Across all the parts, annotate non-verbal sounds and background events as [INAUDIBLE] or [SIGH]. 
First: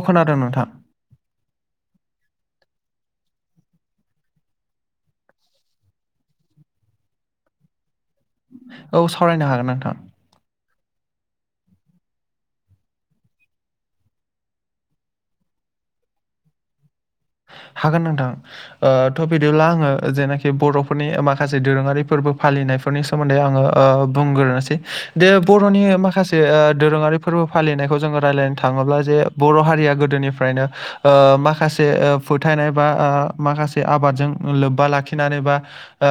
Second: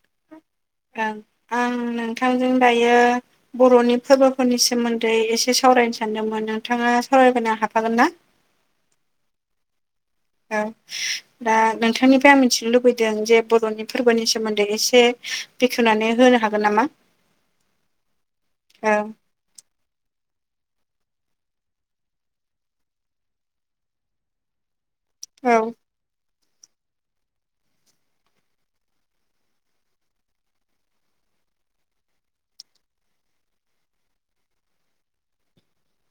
अ खोनादों नोंथां गा आं नोंथांजों दायो बर'नि फोरबोफोरनि सोमोन्दै एसे सावरायनो सानदोंमोन नोंथाङा सावरायबायनो हाफागोन ना? औ सावरायनो हागोन नोंथां। औ दा नोंथांनिफ्राय आं मिथिनो लुबैदों जे बर'नि फोरबोनि सोमोन्दै एसे बेखेवनानै होनो हागोन नामा? हागोन नोंथां औ ओं थ बिदिब्ला आङो जेनाखि बर'फोरनि माखासे दोरोङारि फोरबो फालिनायफोरनि सोमोन्दै आङो ओ बुंग्रोनोसै दे औ बर'नि माखासे जे दोरोङारि फोरबो फालिनायखौ जोङो रायज्लायनो थाङोब्ला जे बर' हारिया गोदोनिफ्रायनो ओ माखासे ओ फोथायनाय बा ओ माखासे आबादजों लोब्बा लाखिनानै बा ओ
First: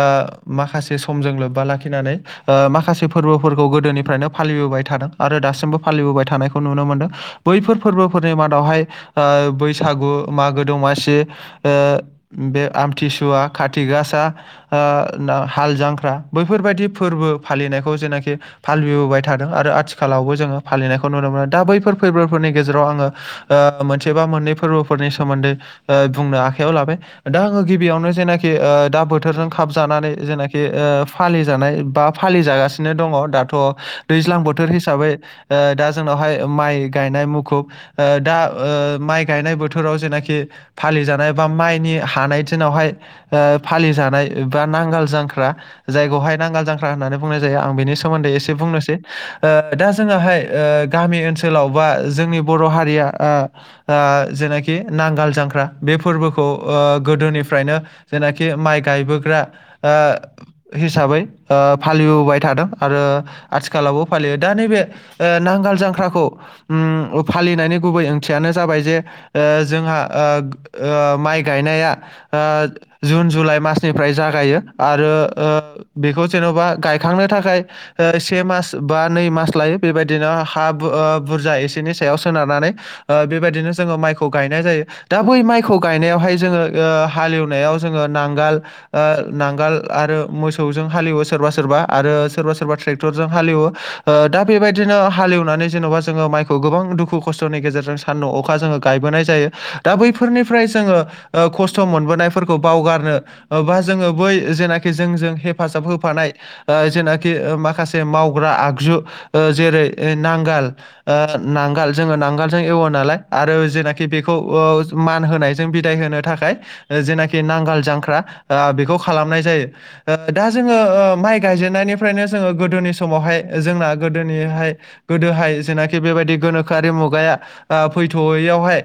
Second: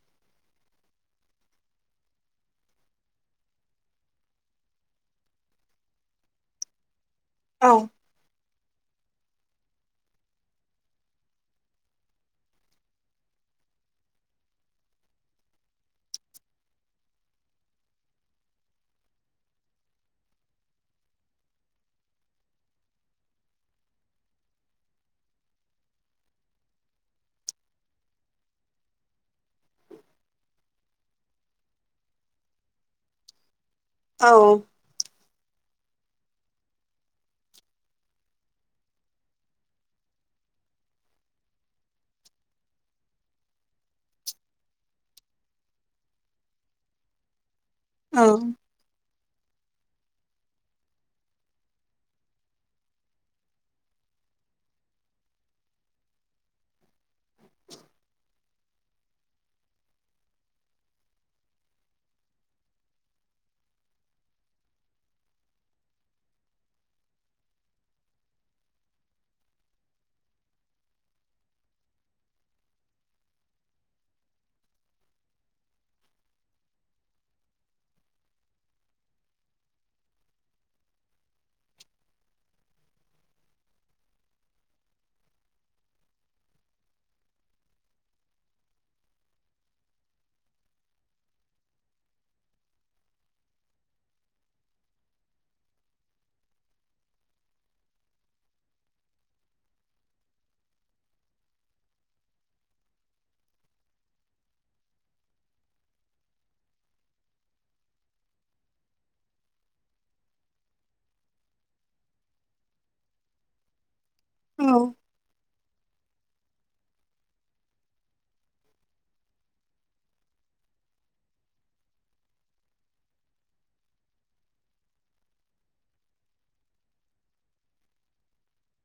माखासे समजों लोब्बा लाखिनानै माखासे फोरबोफोरखौ गोदोनिफ्रायनो फालिबोबाय थादों आरो दासिमबो फालिबोबाय थानायखौ नुनो मोनदों औ बैफोर फोरबोफोरनि मादावहाय ओ बैसागु मागो दमासि जे ओ बे आमथिसुवा खाथि गासा ओ हाल जांख्रा बैफोरबायदि फोरबो फालिनायखौ जेनाखि फालिबोबाय थादों आरो आथिखालावबो जोङो फालिनायखौ नुनो मोनो दा बैफोर फोरबोफोरनि गेजेराव आङो ओ मोनसे बा मोननै फोरबोफोरनि सोमोन्दै ओ बुंनो आखाइयाव लाबाय दा आङो गिबियावनो जेनाखि ओ दा बोथोरजों खाबजानानै जेनाखि ओ फालि जानाय बा फालि जागासिनो दङ दाथ' औ दैज्लां बोथोर हिसाबै हिसाबै दा जोंनावहाय माइ गायनाय मुखुब ओ दा ओ माइ गायनाय बोथोराव जेनाखि फालिजानाय बा माइनि हानाय दिनावहाय ओ फालिजानाय बा नांगाल जांख्रा जायखौहाय नांगाल जांख्रा होननानै बुंनाय जायो आं बेनि औ सोमोन्दै ओ दा जोङोहाय ओ गामि ओनसोलाव बा जोंनि बर' हारिया ओ ओ जेनाखि नांगाल जांख्रा बे फोरबोखौ ओ गोदोनिफ्रायनो जेनाखि माइ गायबोग्रा ओ हिसाबै ओ फालिबोबाय थादों आरो आथिखालावबो फालियो दा नैबे ओ नांगाल जांख्राखौ उम फालिनायनि गुबै ओंथियानो जाबाय जे ओ जोंहा ओ ओ माइ गायनाया जुन जुलाइ मासनिफ्राय जागायो आरो ओ बेखौ जेन'बा गायखांनो थाखाय से मास बा नै मास लायो बेबायदिनो हा बुरजा एसेनि सायाव सोनारनानै ओ बेबायदिनो जोङो माइखौ गायनाय जायो दा बै माइखौ माइखौ गायनायावहाय जोङो ओ हालएवनायाव जोङो नांगाल ओ नांगोल आरो मोसौजों हालेवो सोरबा सोरबा आरो सोरबा सोरबा ट्रेक्टरजों हालोएवो ओ दा बेबायदिनो हालेवनानै जेन'बा जोङो माइखौ गोबां दुखु खस्थ'नि गेजेरजों सानदुं अखा जोङो गायबोनाय जायो दा बै फोरनिफ्राय जोङो ओ खस्थ' मोनबोनायफोरखौ बावगारनो [UNINTELLIGIBLE] बा जोङो बै जेनाखि जोंजों हेफाजाब होफानाय ओ जेनाखि माखासे मावग्रा आगजु ओ जेरै नांगाल ओ नांगाल जोङो नांगालजों एवो नालाय आरो जेनाखि बेखौ ओ मान होनायजों बिदाय होनो थाखाय जेनाखि नांगाल जांख्रा ओ बेखौ खालामनाय जायो ओ दा जोङो ओ माइ गायजेननायनिफ्रायनो जोङो गोदोनि समावहाय जोंना गोदोनिहाय गोदोहाय जेनाखि बेबायदि गोनोखोआरि मुगाया ओ फैथ'यैयावहाय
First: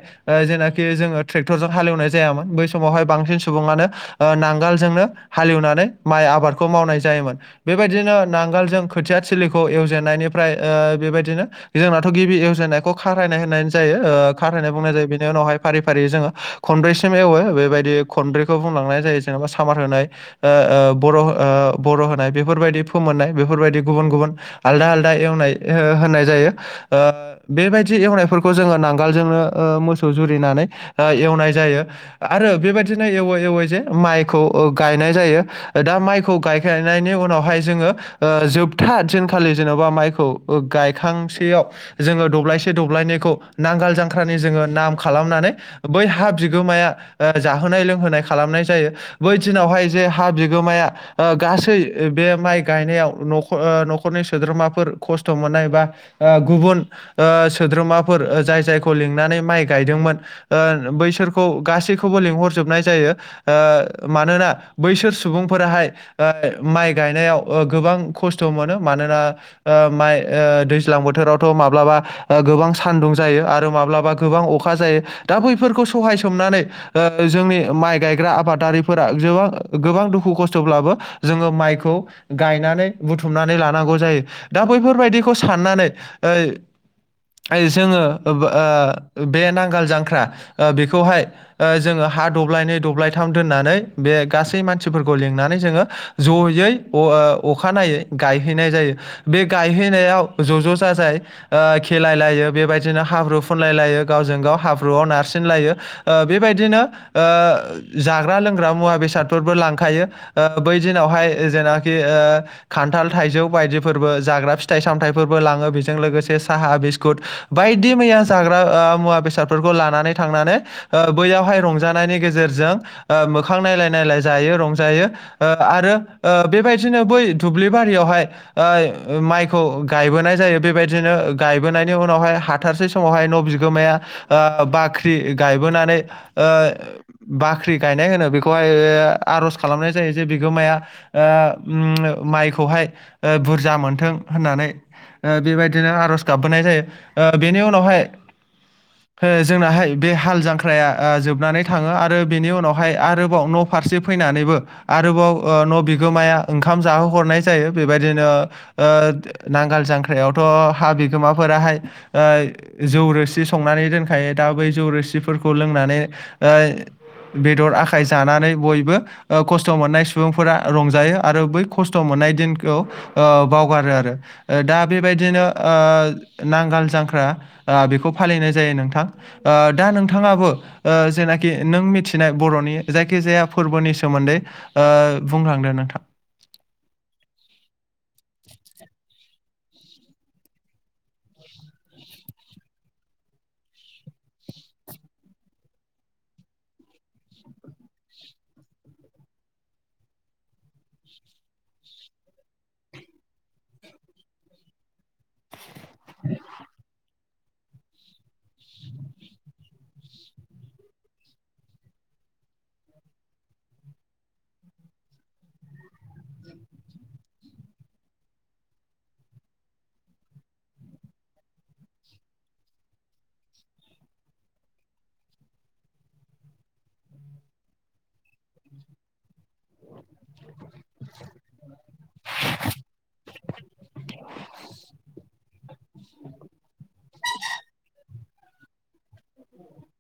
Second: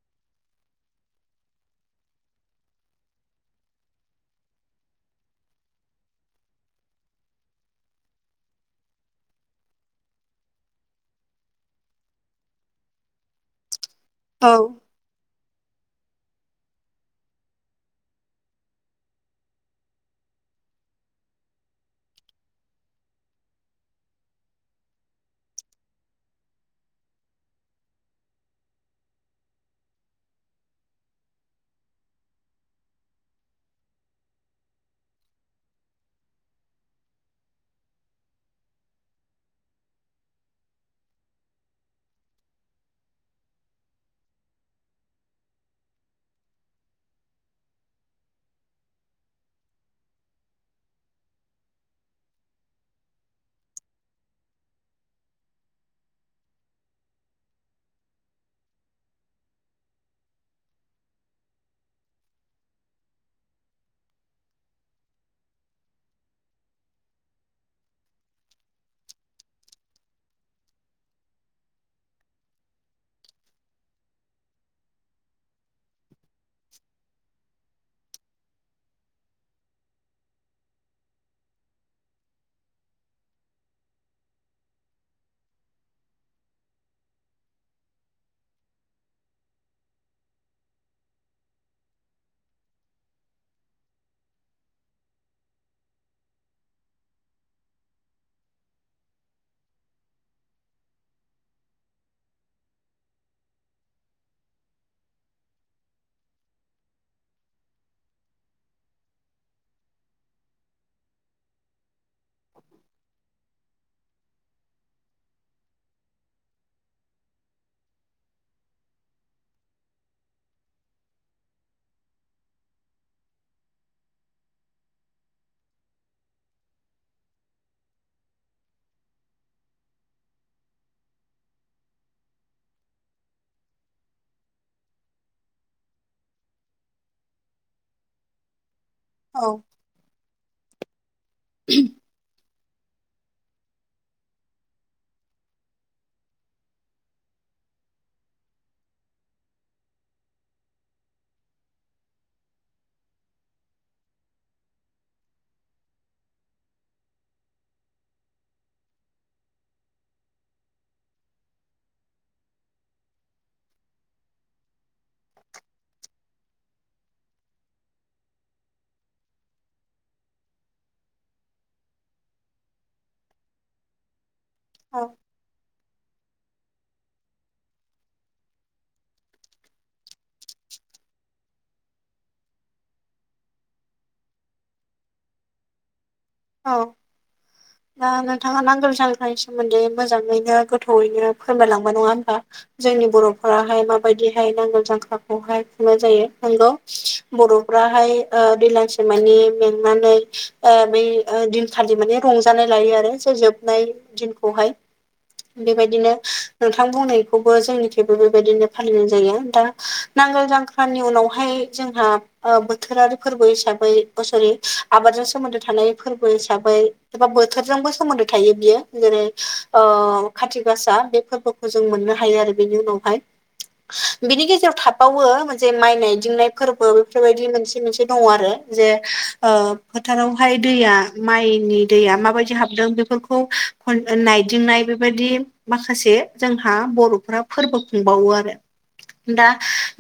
जेनाखि [UNINTELLIGIBLE] जेनेबा जोङो ट्रेक्टरजों हालेवनाय जायामोन बै समावहाय बांसिन सुबुङानो ओ नांगालजोंनो हालेवनानै माइ आबादखौ मावनाय जायोमोन। बेबायदिनो नांगोलजों खोथिया थिलिखौ एवजेननायनिफ्राय ओ बेबायदिनो जोंनाथ' गिबि एवजनायखौ खारयनाय होननाय जायो ओ औ खारयनाय बुंनाय जायो बेनि उनावहाय फारि फारि जोङो खनब्रैसिम एवो बेबायदि खनब्रैखौ बुंलांनाय जायो जेनेबा सामार होनाय ओ बर' ओ बर' होनाय बेफोरबायदि फोमोननाय बेफोरबायदि गुबुन गुबुन आलदा आलदा एवनाय ओ होननाय जायो ओ बेबायदि एवनायफोरखौ जोङो नांगालोलजोंनो मोसौ जुरि जुरिनानै एवनाय जायो आरो बेबायदिनो एवै एवै जे माइखौ ओ गायनाय जायो दा माइखौ गायखांनायनि उनावहाय जोङो ओ जोबथा दिनखालि जेन'बा माइखौ गायखांसैयाव जोङो दब्लायसे दब्लायनैखौ नांगाल जांख्रानि जोङो नाम खालामनानै बै हा बिगोमाया ओ जाहोनाय लोंहोनाय खालामनाय जायो बै दिनावहाय जे हा बिगोमाया ओ गासै बे माइ गायनायाव न'ख ओ न'खरनि सोद्रोमाफोर खस्थ' मोननाय बा ओ गुबुन ओ सोद्रोमाफोर जाय जायखौ लिंनानै माइ गायदोंमोन ओ बैसोरखौ गासैखौबो लिंहरजोबनाय जायो ओ मानोना बैसोर सुबुंफोराहाय ओ माइ गायनायाव ओ गोबां खस्थ' मोनो मानोना ओ माइ ओ दैज्लां बोथोरावथ' माब्लाबा ओ गोबां सानदुं जायो आरो माब्लाबा गोबां अखा जायो दा बैफोरखौ सहाय सोमनानै ओ जोंनि माइ गायग्रा आबादारिफोरा जोबां गोबां दुखु खस्थ'ब्लाबो जोङो माइखौ गायनानै बुथुमनानै लानांगौ जायो दा बैफोरबायदिखौ साननानै ओय ओय जोङो ओब ओ बे नांगाल जांख्रा ओ बेखौहाय ओ जोङो हा दब्लायनै दब्लायथाम दोननानै बे गासै मानसिफोरखौ लिंनानै जोङो जयै अ ओ अखानायै गायहोनाय जायो बे गायहैनायाव ज' ज' जाजाय ओ खेलाय लायो बेबायदिनो हाब्रु फुनलाय लायो। गावजों गाव हाब्रुआव नारसिनलायो ओ बेबायदिनो ओ जाग्रा लोंग्रा मुवा बेसादफोरबो लांखायो ओ बै दिनावहाय जेनाखि ओ खान्थाल थाइजौ बायदि फोरबो जाग्रा फिथाय सामथायफोरबो लाङो बेजों लोगोसे साहा बिस्कुत बायदि मैया जाग्रा ओ मुवा बेसादफोरखौ लानानै थांनानै ओ बैयावहाय रंजानायनि गेजेरजों ओ मोखां नायलाय नायलाय जायो रंजायो ओ आरो ओ बेबायदिनो बै दुब्लि बारियावहाय ओय माइखौ गायबोनाय जायो बेबायदिनो गायबोनायनि उनावहाय हाथारसै समावहाय न' बिग गोमाया ओ बाख्रि गायबोनानै ओ बाख्रि गायनाय होनो बेखौहाय ओ आर'ज औ खालामनाय जायो जे बिगोमाया ओ उ माइखौहाय ओ बुरजा मोनथों होननानै ओ बेबायदिनो आर'ज गाबबोनाय जायो ओ बेनि उनावहाय ओ जोंनाहाय बे हाल जांख्राया ओ जोबनानै थाङो आरो बेनि उनावहाय आरोबाव न' फारसे फैनानैबो आरोबाव ओ न' बिगोमाया ओंखाम जाहोहरनाय जायो बेबायदिनो ओ नांगाल जांख्रायावथ' हा बिगोमाफोराहाय ओ जौ रोस दि संनानै दोनखायो दा बै जौ रोसिफोरखौ लोंनानै ओ बेदर आखाइ जानानै बयबो ओ खस्थ' मोननाय सुबुंफोरा रंजायो आरो बै खस्थ' मोननाय दिनखौ ओ बावगारो आरो ओ दा बेबायदिनो ओ नांगाल जांख्रा बेखौ फालिनाय जायो नोंथां ओ दा नोंथाङाबो ओ जेनाखि नों मिथिनाय बर'नि जायखिजाया फोरबोनि सोमोन्दै ओ बुंलांदो नोंथां औ दा नोंथाङा नांगोल जांख्रानि सोमोन्दै मोजाङैनो गोथौयैनो फोरमायलांबाय नङा होमबा जोंनि बर'फोराहाय माबायदिहाय नांगोल जांख्राखौहाय खुंनाय जायो नंगौ बर'फ्राहाय ओ दैलांसे मानि मेंनानै ओ बै ओ दिनखालि माने रंजानाय लायो आरो जे जोबनाय दिनखौहाय बेबायदिनो नोंथां बुंनाय खौबो जोंनिथिंबो बेबायदिनो फालिनाय जायो दा नांगोल जांख्रानि उनावहाय जोंहा ओ बोथोरारि फोरबो हिसाबै अ सरि आबादजों सोमोन्दो थानाय फोरबो हिसाबै एबा बोथोरजोंबो सोमोन्दो थायो बियो जेरै ओ खाथि गासा बे फोरबो जों मोननो हायो आरो बेनि उनावहाय बिनि गेजेराव थाबावो मोनसे माइ नायदिंनाय फोरबो बेफोरबायदि मोनसे मोनसे दङ आरो जे ओ फोथारावहाय दैया माइनि दैया माबायदि हाबदों बेफोरखौ नायदिंनाय बेबायदि माखासे जोंहा बर'फ्रा फोरबो खुंबावो आरो दा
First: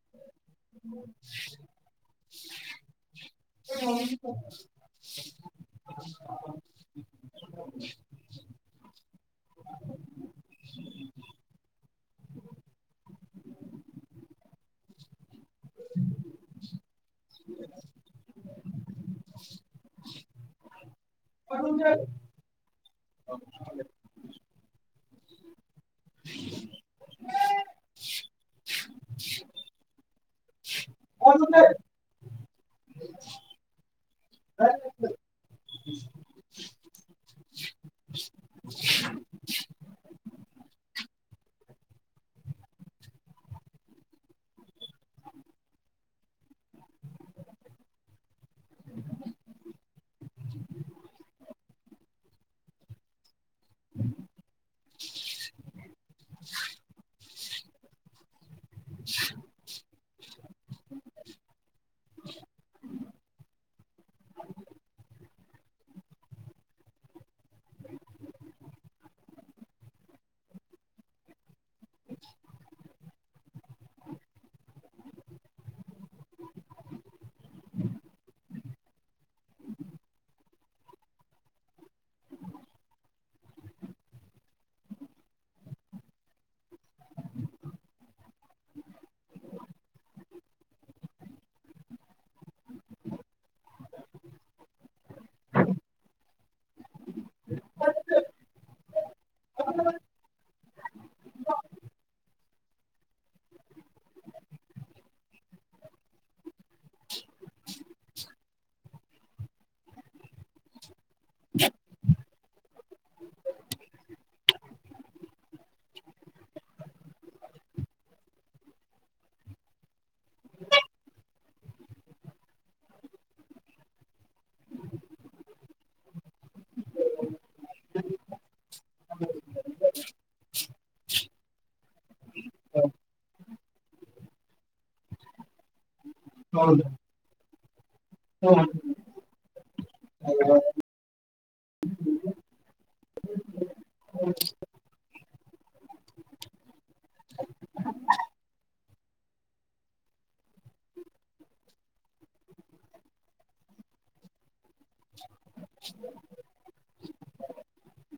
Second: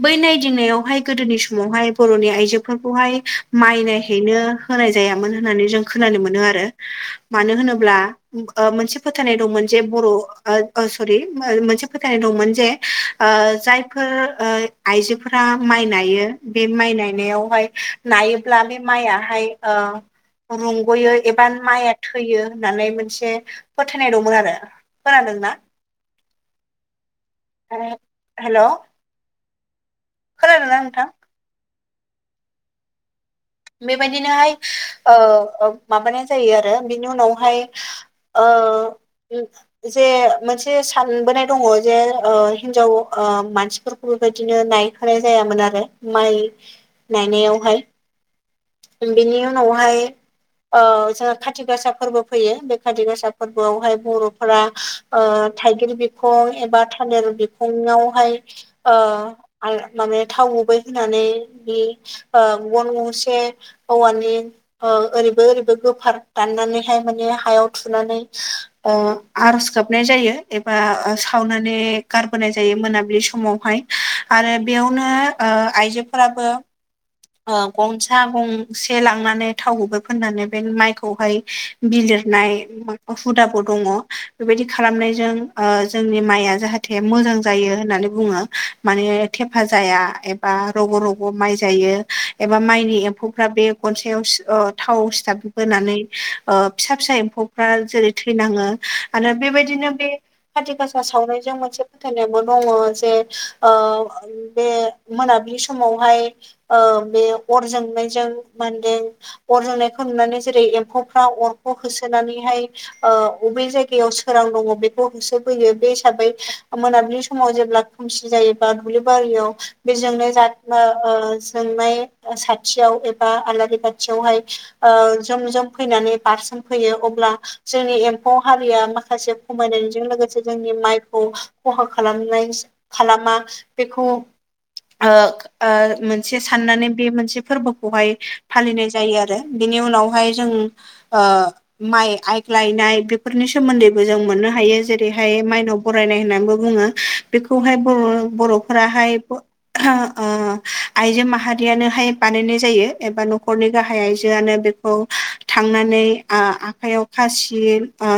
बै नायदिंनायावहाय गोदोनि समावहाय बर'नि आइजोफोरखौहाय माइनायहैनो होनाय जायामोन होननानै जों खोनानो मोनो आरो मानो होनोब्ला ओ मोनसे फोथायनाय दंमोन जे बर' ओ सरि मोनसे फोथायनाय दंमोन जे ओ जायफोर ओ आइजोफोरा माइ नायो बे माइ नायनायावहाय नाय ब्ला से माया हाय ओ रुंगयो एबा थो नोंथां थैयो होननानै मोनसे फोथायनाय दंमोन आरो खोनादोंना हेल' [UNINTELLIGIBLE] खोनादोंना नोंथां [UNINTELLIGIBLE] बेबायदिनोहाय ओ ओ माबानाय जायो आरो बिनि उनावहाय [UNINTELLIGIBLE] जे मोनसे सानबोनाय दङ जे ओ हिनजाव ओ मानसि बेबायदिनो नायखानाय जायामोन आरो माइ नायनायावहाय बिनि उनावहाय ओ जोंहा खाथि गासा फोरबो फैयो बे खाथि गासा फोरबोआवहाय बर'फोरा ओ थाइगिर बिखं एबा थालेर बिखङावहाय ओ आ माने थाव गुबै होनानै बे ओ गन गंसे औवानि ओ ओरैबो ओरैबो गोफार दाननानैहाय माने हायाव थुनानै ओ आरज गाबनाय जायो एबा सावनानै गारबोनाय जायो मोनाबिलि समावहाय आरो बेयावनो ओ आइजोफोराबो ओ गंसे थां गंसे लांनानै थावगुबै फोननानै बे माइखौहाय बिलिरनाय हुदाबो दङ बेबायदि खालामनायजों ओ जोंनि माइया जाहाथे जाथे मोजां जायो होननानै बुङो माने थेफा जाया एबा रग' रग' माइ जायो एबा माइनि एम्फौफ्रा बे गनसायाव ओ थाव सिथाब होनानै फिसा फिसा एम्फौ दा‌ जेरै थैनाङो आरो बेबायदिनो बे खाथि गासा सावनायजों मोनसे फोथायनायाबो दङ जे बे मोनाबिलि समावहाय बे अरजों सनायजों मा होनदों अर जोंनायखौ नुनानै जेरै एम्फौफ्रा अरखौ होसोनानैहाय बबे जायगायाव सोरां दङ बेखौ होसोफैयो बे हिसाबै मोनाबिलि समाव जेब्ला खोमसि जायोबा दुब्लि बारियाव बेजोंनाय जोंनाय खाथियाव एबा आलारि बाथियावहाय जम जम फैनानै बारसोम फैयो अब्ला जोंनि एम्फौ हारिया माखासे खमायनायजों लोगोसे जोंनि माइखौ खहा खालामनाय खालामा बेखौ ओ मोनसे साननानै बे मोनसे फोरबो खौहाय फालिनाय जायो आरो बिनि उनावहाय जों ओ माइ आइग्लायनाय बेफोरनि सोमोन्दैबो जों मोननो हायो जेरैहाय माइनाव बरायनाय होननानैबो बुङो बेखौहाय बर' बर'फोराहाय ओ आइजो माहारियानोहाय बानायनाय जायो एबा न'खरनि गाहाय आइजोआनो बेखौ थांनानै आ आखायाव खासि ओ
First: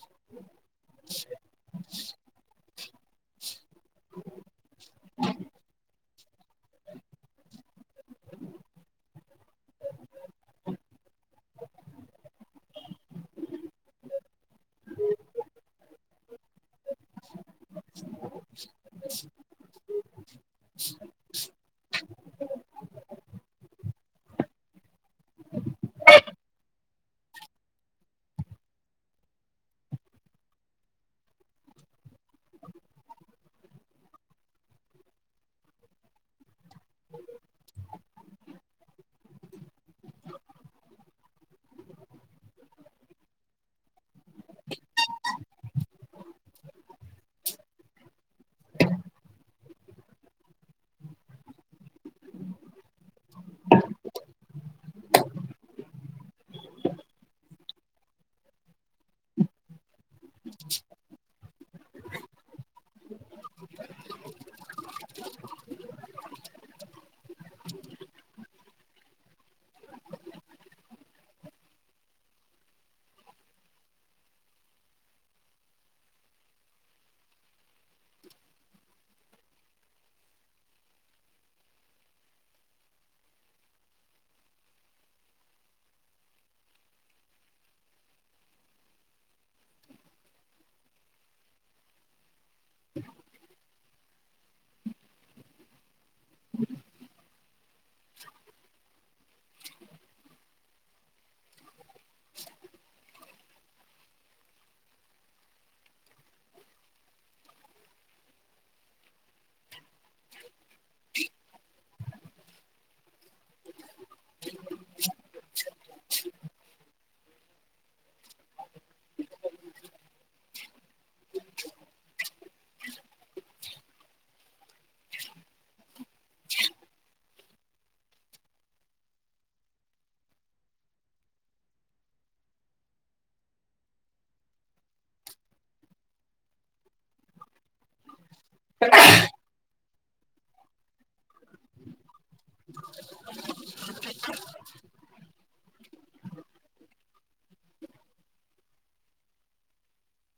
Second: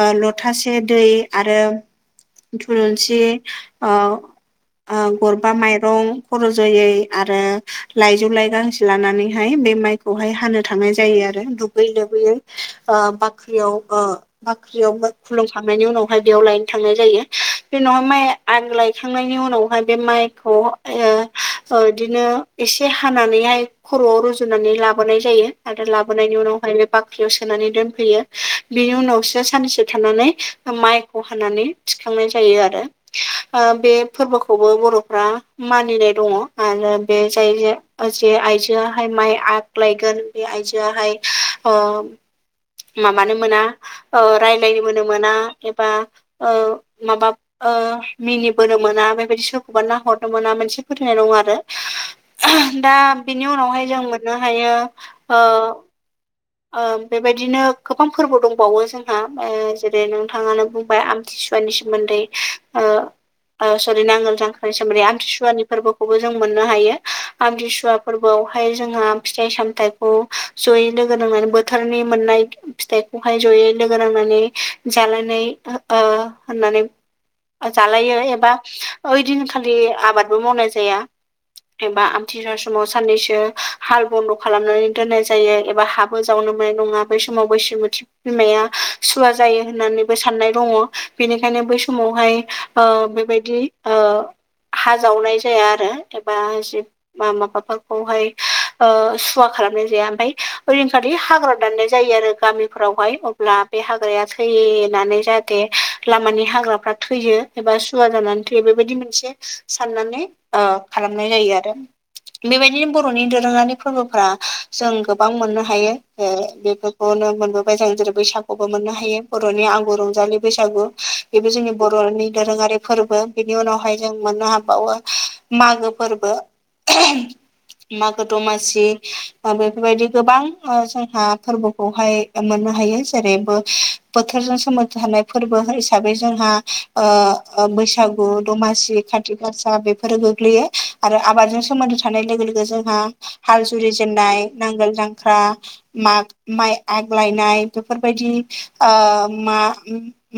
ओ लथासे दै आरो थलुंसि ओ ओ गरबा माइरं खर' ज'यै आरो लाइजौ लाइ गांसेो लानानैहाय बे माइखौहाय हानो थांनाय जायो आरो दुगै लोबैयै बाख्रियाव बाख्रियाव खुलुमखांनायनि उनावहाय बेयाव लायनो थांनाय जायो बे उनावहाय माइ आं लायखांनायनि उनावहाय बे माइखौ बिदिनो एसे हानानैहाय। खर'आव रुजुनानै लाबोनाय जायो। बेनि उनावसो साननैसो थानानै माइ बे फोरबोखौबो बर'फ्रा मानिनाय दङ आरो बे जाय जे आइजोआहाय माइ आग्लायगोन बे आइजोआहाय माबानो मोना राय्लायबोनो मोना एबा माबा ओ मिनिबोनो मोना बेबायदि सोरखौबा नाहरनो मोना मोनसे फोथायनाय दं आरो दा बिनि उनावहाय जों मोननो हायो। [INAUDIBLE] बेबायदिनो गोबां फोरबो दंबावो जोंहा जेरै नोंथाङानो बुंबाय। आमथिसुवा नि सोमोन्दै। ओ सरि नांगोल जांखनि सोम्दै आमथिसुवानि फोरबोखौबो जों मोननो हायो। आमथिसुवा फोरबोआवहाय जोंहा फिथाइ सामथायाइखौ जयै लोगो नांनानै बोथोरनि मोननाय। फिथाइखौहाय जयै लोगो नांनानै जालायानानै होननानै। जालायो एबा ओइदिनखालि आबादबो मावनाय जाया। एबा आमथिसुा समाव साननैसो हाल बन्द' खालामनानै दोननाय जायो एबा हाबो जावनो मोननाय नङा। बै समाव बैयबो बिमाया सुवा जायो होननानैबो साननाय दङ बेनिखायनो बै समावहाय। बेबायदि हा जावनाय जाया आरो बा माबाफोरखौहाय। खुवा खालामनाय जाया मफ्राय ओरैनो खालि हाग्राायाव दाननाय जायो आरो गामिफोरावहाय ब्ला बे हाग्राया थैय होननानै जाहाथे लामानि हाग्राफ्रा थैयो। एबा सुवा जानानै थैयो बेबायदि मोनसे साननानै खालामनाय जायो आरो बेबायदिनो बर'नि दोरोङारि फोरबोफ्रा जों गोबां मोननो। हायो बेफोरखौनो मोनबोबाय जों जेरै बैसागुबो मोननो हायो बर'नि आंगु रंजालि बैसागु बेबो जोंनि बर'नि दोरोङारि फोरबो बिनि उनावहाय जों मोननो हाबावो। मागो फोरबो। मागो दमासि बेफोरबायदि गोबां जोंहा फोरबोखौहाय। मोननो हायो जेरैबो बोथोरजों सोमोन्दो थानाय फोरबो हिसाबै जोंहा। आ आं बैसागु ओ दमासि खाथि फसा बेफोरो गोग्लैयो आरो आबादजों सोमोन्दो थानाय। जोंहा हाल जुरिजेननाय नांगोल जांख्रा। माग माइ आग्लायनाय बेफोरबायदि ओ मा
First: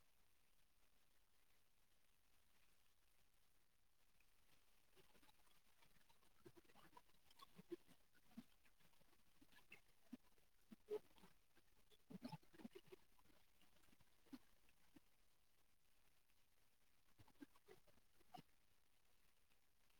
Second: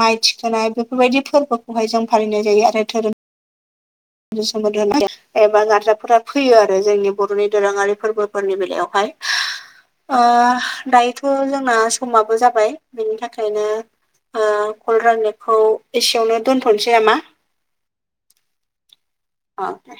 माइ थिखोनाय बेफोरबायदि फोरबोखौहाय जों फालिनाय जायो आरो धोरोम [UNINTELLIGIBLE] एबा गारजाफोरा फैयो आरो जोंनि बर'नि दोरोङारि फोरबोफोरनि बेलायावहाय ओ दायोथ' जोंना समाबो जाबाय बेनि थाखायनो। ओंखायनो ओ खल राननायखौ एसेयावनो दोनथ'नोसै नामा? औ दे